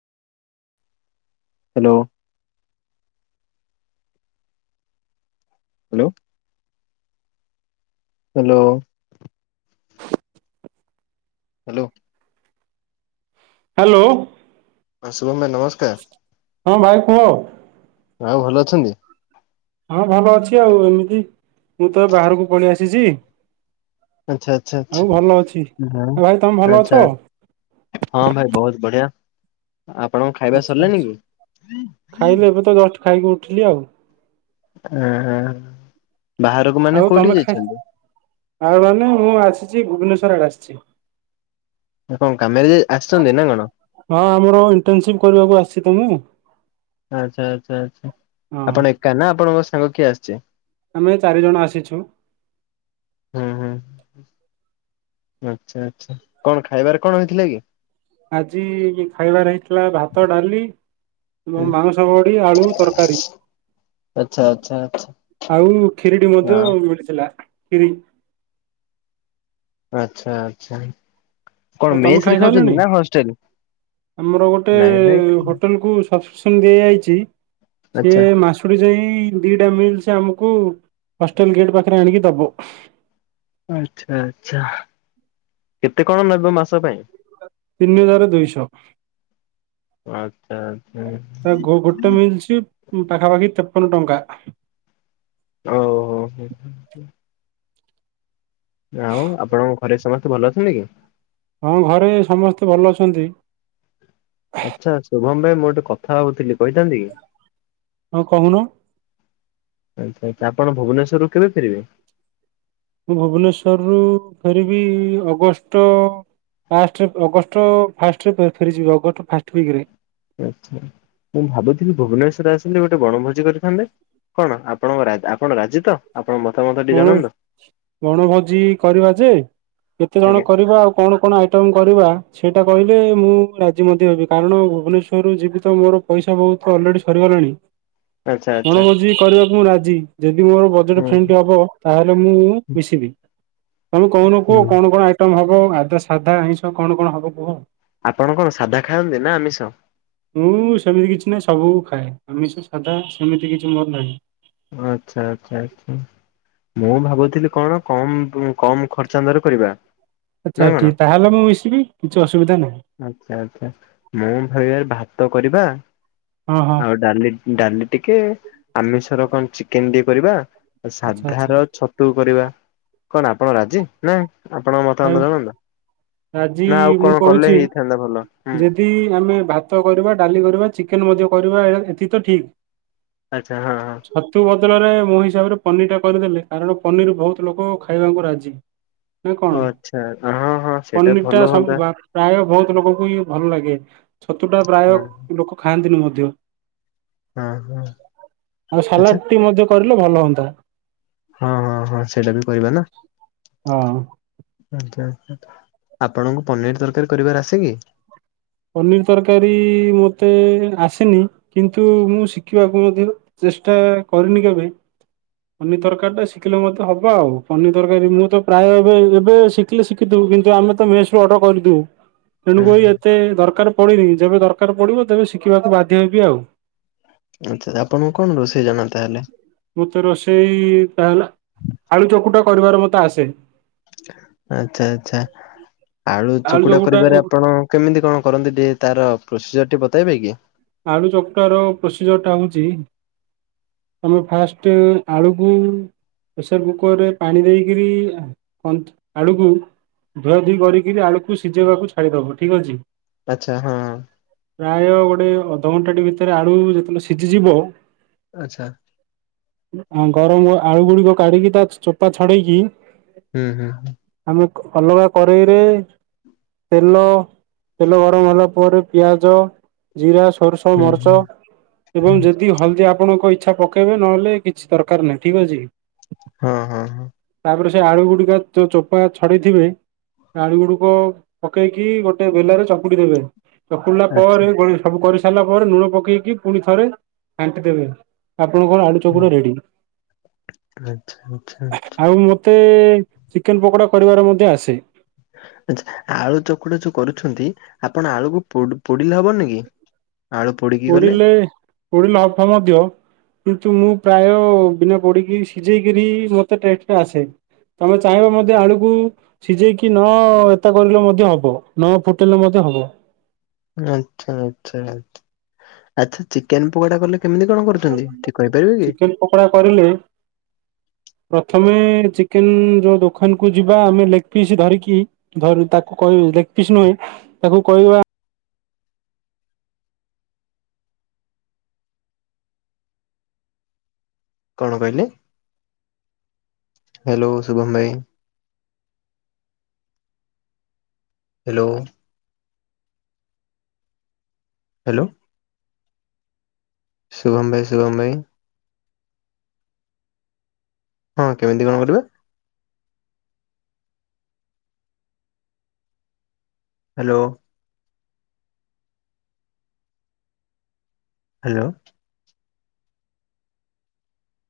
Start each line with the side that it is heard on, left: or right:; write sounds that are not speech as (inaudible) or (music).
left: Hello. Hello. Hello.
right: (inaudible)
left: Hello.
right: Hello.
left: ହଁ ଶୁଭମ ଭାଇ ନମସ୍କାର।
right: ହଁ ଭାଇ କୁହ?
left: ଆଉ ଭଲ ଅଛନ୍ତି?
right: ହଁ ଭଲ ଅଛି ଆଉ ଏମିତି ମୁଁ ତ ବାହାରକୁ ପଳେଇ ଆସିଛି
left: ଆଚ୍ଛା ଆଚ୍ଛା ଆଚ୍ଛା
right: ଆଉ ଭଲ ଅଛି
left: ହଁ
right: ଭାଇ ତମେ ଭଲ
left: ଆଚ୍ଛା
right: ଅଛ?
left: ହଁ ଭାଇ ବହୁତ ବଢିଆ ଆପଣଙ୍କ ଖାଇବା
right: ଆଚ୍ଛା
left: ସରିଲାଣି
right: ଆଚ୍ଛା
left: କି?
right: ଖାଇଲି ଏବେ ତ ଜଷ୍ଟ ଖାଇକି ଉଠିଲି ଆଉ।
left: ଏ ହଁ।
right: ଆଉ ତମେ ଖାଇ ଆଉ ମାନେ ମୁଁ ଆସିଛି ଭୁବନେଶ୍ଵର ଆଡେ ଆସିଛି।
left: ଆ କଣ କାମରେ ଯାଇ ଆସିଛନ୍ତି ନା କଣ?
right: ହଁ ଆମର ଇଣ୍ଟରନସିପ କରିବାକୁ ଆସିଛି ତ ମୁଁ।
left: ଆଚ୍ଛା ଆଚ୍ଛା ଆଚ୍ଛା
right: ହଁ
left: ଆପଣ ଏକା ନା ଆପଣଙ୍କ ସାଙ୍ଗ କିଏ ଆସିଛି?
right: ଆମେ ଚାରିଜଣ ଆସିଛୁ।
left: ହୁଁ ହୁଁ, ଆଚ୍ଛା ଆଚ୍ଛା କଣ ଖାଇବାରେ କଣ ହେଇଥିଲା କି?
right: ଆଜି ଖାଇବାର ହେଇଥିଲା ଭାତ ଡାଲି ଏବଂ ମାଂଉଷ ବଡ଼ି ଆଳୁ ତରକାରୀ।
left: ଆଚ୍ଛା ଆଚ୍ଛା ଆଚ୍ଛା
right: ଆଉ ଖରିଟି ମଧ୍ୟ
left: ହଁ
right: ମିଳିଥିଲା ଖିରି।
left: ଆଛା ଆଚ୍ଛା।
right: ଆଉ
left: କଣ
right: ତମେ
left: ମେସେ ରେ
right: ଖାଇସାରିଲଣି?
left: ଖାଉଛନ୍ତି ନା ହଷ୍ଟେଲ?
right: ଆମର ଗୋଟେ
left: ନାଇଁ ଭାଇ
right: ହୋଟେଲକୁ ସବସ୍କ୍ରିପସନ୍ ଦିଆଯାଇଛି। ସିଏ
left: ଆଚ୍ଛା
right: ମାସ ଖୁରୁ ଯାଇ ଦିଟା ମିଲ୍ସି ଆମକୁ ହଷ୍ଟେଲ ଗେଟ ପାଖରେ ଆଣିକି ଦବ।
left: ଆଚ୍ଛା ଆଛା, କେତେ କଣ ନବ ମାସ ପାଇଁ?
right: ତିନିହଜାରେ ଦୁଇଶ।
left: ଆଚ୍ଛା ଆଚ୍ଛା।
right: ଗୋଟେ ମିଲ୍ସୀ। ପଖାପାଖି ତେପନ ଟଙ୍କା।
left: ଓ ହୋ ହୋ ହୋ। ଆଉ ଆପଣଙ୍କ ଘରେ ସମସ୍ତେ ଭଲ ଅଛନ୍ତି କି?
right: ହଁ ଘରେ ସମସ୍ତେ ଭଲ ଅଛନ୍ତି।
left: ଆଚ୍ଛା ଶୁଭମ ଭାଇ ମୁଁ ଗୋଟେ କଥା ଭାବୁଥିଲି କହିଥାନ୍ତି କି?
right: ହଁ କହୁନ।
left: ଆଚ୍ଛା ଆଚ୍ଛା ଆପଣ ଭୁବନେଶ୍ୱରରୁ କେବେ ଫେରିବେ?
right: ମୁଁ ଭୁବନେଶ୍ଵରରୁୁ ଫେରିବି ଅଗଷ୍ଟ ଫାଷ୍ଟରେ ଅଗଷ୍ଟ ଫାଷ୍ଟରେ ଫେରିଯିବେ ଅଗଷ୍ଟ ଫାଷ୍ଟ ୱିକରେ।
left: ଆଛା, ମୁଁ ଭାବୁଥିଲି ଭୁବନେସ୍ୱର ଆସିଲି ଗୋଟେ ବଣଭୋଜି କରିଥାନ୍ତେ? କଣ ଆପଣଙ୍କ ଆପଣ ରାଜି ତ? ଆପଣ ମତାମତ ଟିକେ
right: ବଣ
left: ଜଣାନ୍ତୁ
right: ବଣଭୋଜି କରିବା ଯେ କେତେ ଜଣ
left: ଆଜ୍ଞା
right: କରିବା ଆଉ କଣ କଣ ଆଇଟମ୍ କରିବା ସେଇଟା କହିଲେ ମୁଁ ରାଜି ମଧ୍ୟ ହେବି କାରଣ ଭୁବନେଶ୍ୱରରୁ ଯିବି ତ ମୋର ପଇସା ବହୁତ ଅଲରେଡି ସରିଗଲାଣି।
left: ଆଚ୍ଛା ଆଚ୍ଛା।
right: କଣ ଭୋଜୀ କରିବାକୁ ମୁଁ ରାଜି ଯଦି ମୋର ବଜେଟ
left: ହୁଁ
right: ଫ୍ରେଣ୍ଡ ହବ ତାହେଲେ ମୁଁ ମିଶିବି ତମେ କହୁନୁ କୁହ
left: ହୁଁ
right: କଣ କଣ ଆଇ ଟମ ହେବ ଆଦା ସାଧା ଆଇଁଷ କଣ କଣ ହେବ କୁହ?
left: ଆପଣ କଣ ସାଧା ଖାଆନ୍ତି ନା ଆମିଷ?
right: ମୁଁ ସେମିତି କିଛି ନାହିଁ ସବୁ ଖାଏ ଆମିଷ ସାଧା ସେମିତି କିଛି ମୋର ନାହିଁ।
left: ଆଚ୍ଛା ଆଚ୍ଛା ଆଛା। ମୁଁ ଭାବୁଥିଲି କଣ କମ କମ ଖର୍ଚ୍ଚାନ୍ତର କରିବା।
right: ଆଚ୍ଛା
left: ନା କଣ?
right: ଠିକ ତାହେଲେ ମୁଁ ମିଶିବି କିଛି ଅସୁବିଧା ନାହିଁ।
left: ଆଚ୍ଛା ଆଚ୍ଛା ମୁଁ ଭାବିବାର ଭାତ କରିବା
right: ହଁ ହଁ
left: ଆଉ ଡାଲି ଡାଲି ଟିକେ ଆମିଷର କଣ ଚିକେନ ଟିକେ କରିବା
right: ଆଚ୍ଛା ଆଚ୍ଛା
left: ସାଧାର ଛ ତୁ କରିବା କଣ ଆପଣ ରାଜି? ନା ଆପଣଙ୍କ ମତା
right: ଆଉ
left: ମତ ଜଣନ୍ତା
right: ଆଜି
left: ନା ଆଉ କଣ କଲେ ହେଇଥାନ୍ତା ଭଲ? ହୁଁ।
right: ଏଠି ଆମେ ଭାତ କରିବା ଡାଲି କରିବା ଚିକେନ ମଧ୍ୟ କରିବା ଏତିିକି ତ ଠିକ୍।
left: ଆଚ୍ଛା ହଁ ହଁ।
right: ଛତୁ ବଦଳରେ ମୋ ହିସାବରେ ପନିରଟା କରିଦେଲେ କାରଣ ପନିର ଭଉତ୍ ଲୋକ ଖାଇବାଙ୍କୁ ରାଜି।
left: ହ
right: ନାଁ କଣ?
left: ଛା ଅ ହଁ ହଁ ସେଇଟା
right: ପନିର ଟା
left: ଭଲ
right: ସବୁ
left: ହୁଅନ୍ତା।
right: ବା- ପ୍ରାୟ ବହୁତ ଲୋକଙ୍କୁ ହିଁ ଭଲ ଲାଗେ ଛତୁଟା ପ୍ରାୟ
left: ହଁ
right: ଲୋକ ଖାଆନ୍ତିନି ମଧ୍ୟ
left: ହଁ ହଁ
right: ଆଉ
left: ଆଚ୍ଛା
right: ସାଲାଡ଼ ଟି ମଧ୍ୟ କରିଲେ ଭଲ ହନ୍ତା‌‌।
left: ହଁ ହଁ ହଁ ସେଇଟା ବି କରିବା ନା।
right: ଅ।
left: ଆଚ୍ଛା ଆଚ୍ଛା ତ ଆପଣଙ୍କୁ ପନିଅରୀ ତରକାରୀ କରିବାର ଆସେ କି?
right: ପନିର ତରକାରୀ ମତେ ଆସେନି କିନ୍ତୁ ମୁଁ ଶିଖିବାକୁ ମଧ୍ୟ ଚେଷ୍ଟା କରିନି କେବେ। ପନିର ତରକାରୀଟା ଶିକିଲେ ମତେ ହବ ଆଉ ପନିର ତରକାରୀ ମୁଁ ତ ପ୍ରାୟ ଏବେ ଏବେ ଶି ଖିଲେ ଶିଖିଥୁ କିନ୍ତୁ ଆମେ ତ ମେସ୍ ରୁ ଅଡ଼ର୍ କରିଦୋଉ।
left: ହଁ
right: ତେଣୁ କରି ଏତେ ଦରକାର ପଡ଼ିନି ଯେବେ ଦରକାର ପଡ଼ିବ ତେବେ ଶିକିବାକୁ ବାଧ୍ୟ ହେବି ଆଉ।
left: ଆଚ୍ଛା ଆପଣ କଣ ରୋଷେଇ ଜାଣ ତାହେଲେ?
right: ମତେ ରୋଷେଇ ତାହେଲେ ଆଳୁ ଚକୁଟା କରିବାର ମତେ ଆସେ
left: ଆଚ୍ଛା ଆଚ୍ଛା ଆଳୁ ଚକୁଡ଼ା କରିବାରେ ଆପଣ କେମିତି କଣ କରନ୍ତି ଟିକେ ତାର ପ୍ରୋସିଜର ଟିଏ ବତେଇବେ କି?
right: ଆଳୁ ଚକୁଟାର ପ୍ରୋସିଜର୍ ଟା ହଉଚି ତମେ ଫାଷ୍ଟେ ଆଳୁକୁ ପେସର୍ କୁକର୍ ରେ ପାଣି ଦେଇକରି ଆଁ କନ୍ତ ଆଳୁକୁ ଧୁଆଧୁଇ କରିକିନି ଆଳୁକୁ ସିଜେଇବାକୁ ଛାଡ଼ିଦବ ଠିକ୍ ଅଛି।
left: ଆଚ୍ଛା ହଁ।
right: ପ୍ରାୟ ଗୋଟେ ଅଧଘଣ୍ଟାଟି ଭିତରେ ଆଳୁ ଯେତଳେ ସିଝିଯିବ
left: ଆଚ୍ଛା।
right: ଆ ଗରମ ଆଳୁ ଗୁଡ଼ିକ କାଢି଼କି ତା ଚ୍ ଚୋପା ଛଡ଼େଇକି
left: ଉଁ ହୁଁ ହୁଁ।
right: ଆମେ କ୍ ଅଲଗା କରେଇରେ ତେଲ ତେଲ ଗରମ ହେଲା ପରେ ପିଆଜ, ଜିରା ଓ
left: ହୁଁ
right: ମରଚ
left: ହୁଁ
right: ଏବଂ ଯଦି ହଲଦିଆ ପଣଙ୍କ ଇଚ୍ଛା ପକାଇବେ ନହେଲେ କିଛି ଦରକାର ନାହିଁ ଠିକ୍ ଅଛି।
left: ହଁ ହଁ ହଁ।
right: ଆପରେ ସେ ଆଳୁ ଗୁଡ଼ିକ ତ ଚୋପା ଛଡ଼େଇଥିବେ ଆଳୁ ଗୁଡ଼ିକ ପକେଇକି ଗୋଟେ ବେଲାରେ ଚକୁଡି଼ ଦେବେ। ଚକୁଡି଼ଲା
left: ଆଚ୍ଛା
right: ପରେ ଗୋଳେଇ ସବୁ କରି ଥାଲା ପରେ ଲୁଣ ପକେଇକି ପୁଣି ଥରେ ଘାଣ୍ଟି ଦେବେ ଆପଣଙ୍କର ଆଳୁ ଚ
left: ହୁଁ,
right: ପୁରା ରେଡ଼ି
left: ଆଚ୍ଛା ଆଚ୍ଛା
right: ଆଉ ତେ ଚିକେନ୍ ପକଡ଼ା କରିବାର ମଧ୍ୟ ଆସେ।
left: ଆଚ୍ଛା ଆଳୁ ଚକୁଡ଼ା ଯୋଉ କରୁଛନ୍ତି ଆପଣ ଆଳୁକୁ ପୋଡ଼ି ପୋଡ଼ିଲେ ହବନି କି? ଆଳୁ ପୋଡ଼ି
right: ପୋଡ଼ିଲେ ପୋଡ଼ିଲେ ହଫ ମଧ୍ୟ। କିନ୍ତୁ ମୁଁ ପ୍ରାୟ ବିନା ପୋଡି଼କି ସିଜେଇକରି ମତେ ଟେଷ୍ଟ ଟା ଆସେ। ତମେ ଚାହିଁବ ମଧ୍ୟ ଆଳୁକୁ ସିଜେଇକି ନ ଏତେ କରିଲେ ମଧ୍ୟ ହବ। ନ ଫୁଟେଇଲେ ମଧ୍ୟ ହବ।
left: ଆଚ୍ଛା, ଆଚ୍ଛା, ଆଚ୍ଛା, ଆଚ୍ଛା ଚିକେନ ପକୋଡ଼ା କଲେ କେମିତି କଣ କରୁଛନ୍ତି ଟିକେ କହିପାରିବେ କି?
right: ପକୋଡ଼ା କରିଲେ ପ୍ରଥମେ ଚିକେନ ଯୋଉ ଦୋକାନକୁୁ ଯିବା, ଆମେ ଲେଗପିସ୍ ଧରିକି ଧରୁ ତାକୁ କହିବୁ ଲେଗ୍ ପିସ୍ ନୁହେଁ ତାକୁ କହିବା
left: କଣ କହିଲେ ହାଲୋ ଶୁଭମ୍ ଭାଇ? ହେଲୋ। ହାଲୋ। ଶୁଭମ୍ ଭାଇ ଶୁଭମ୍ ଭାଇ। ହଁ, କେମିତି କଣ କରିବେ? ହାଲୋ। ହାଲୋ।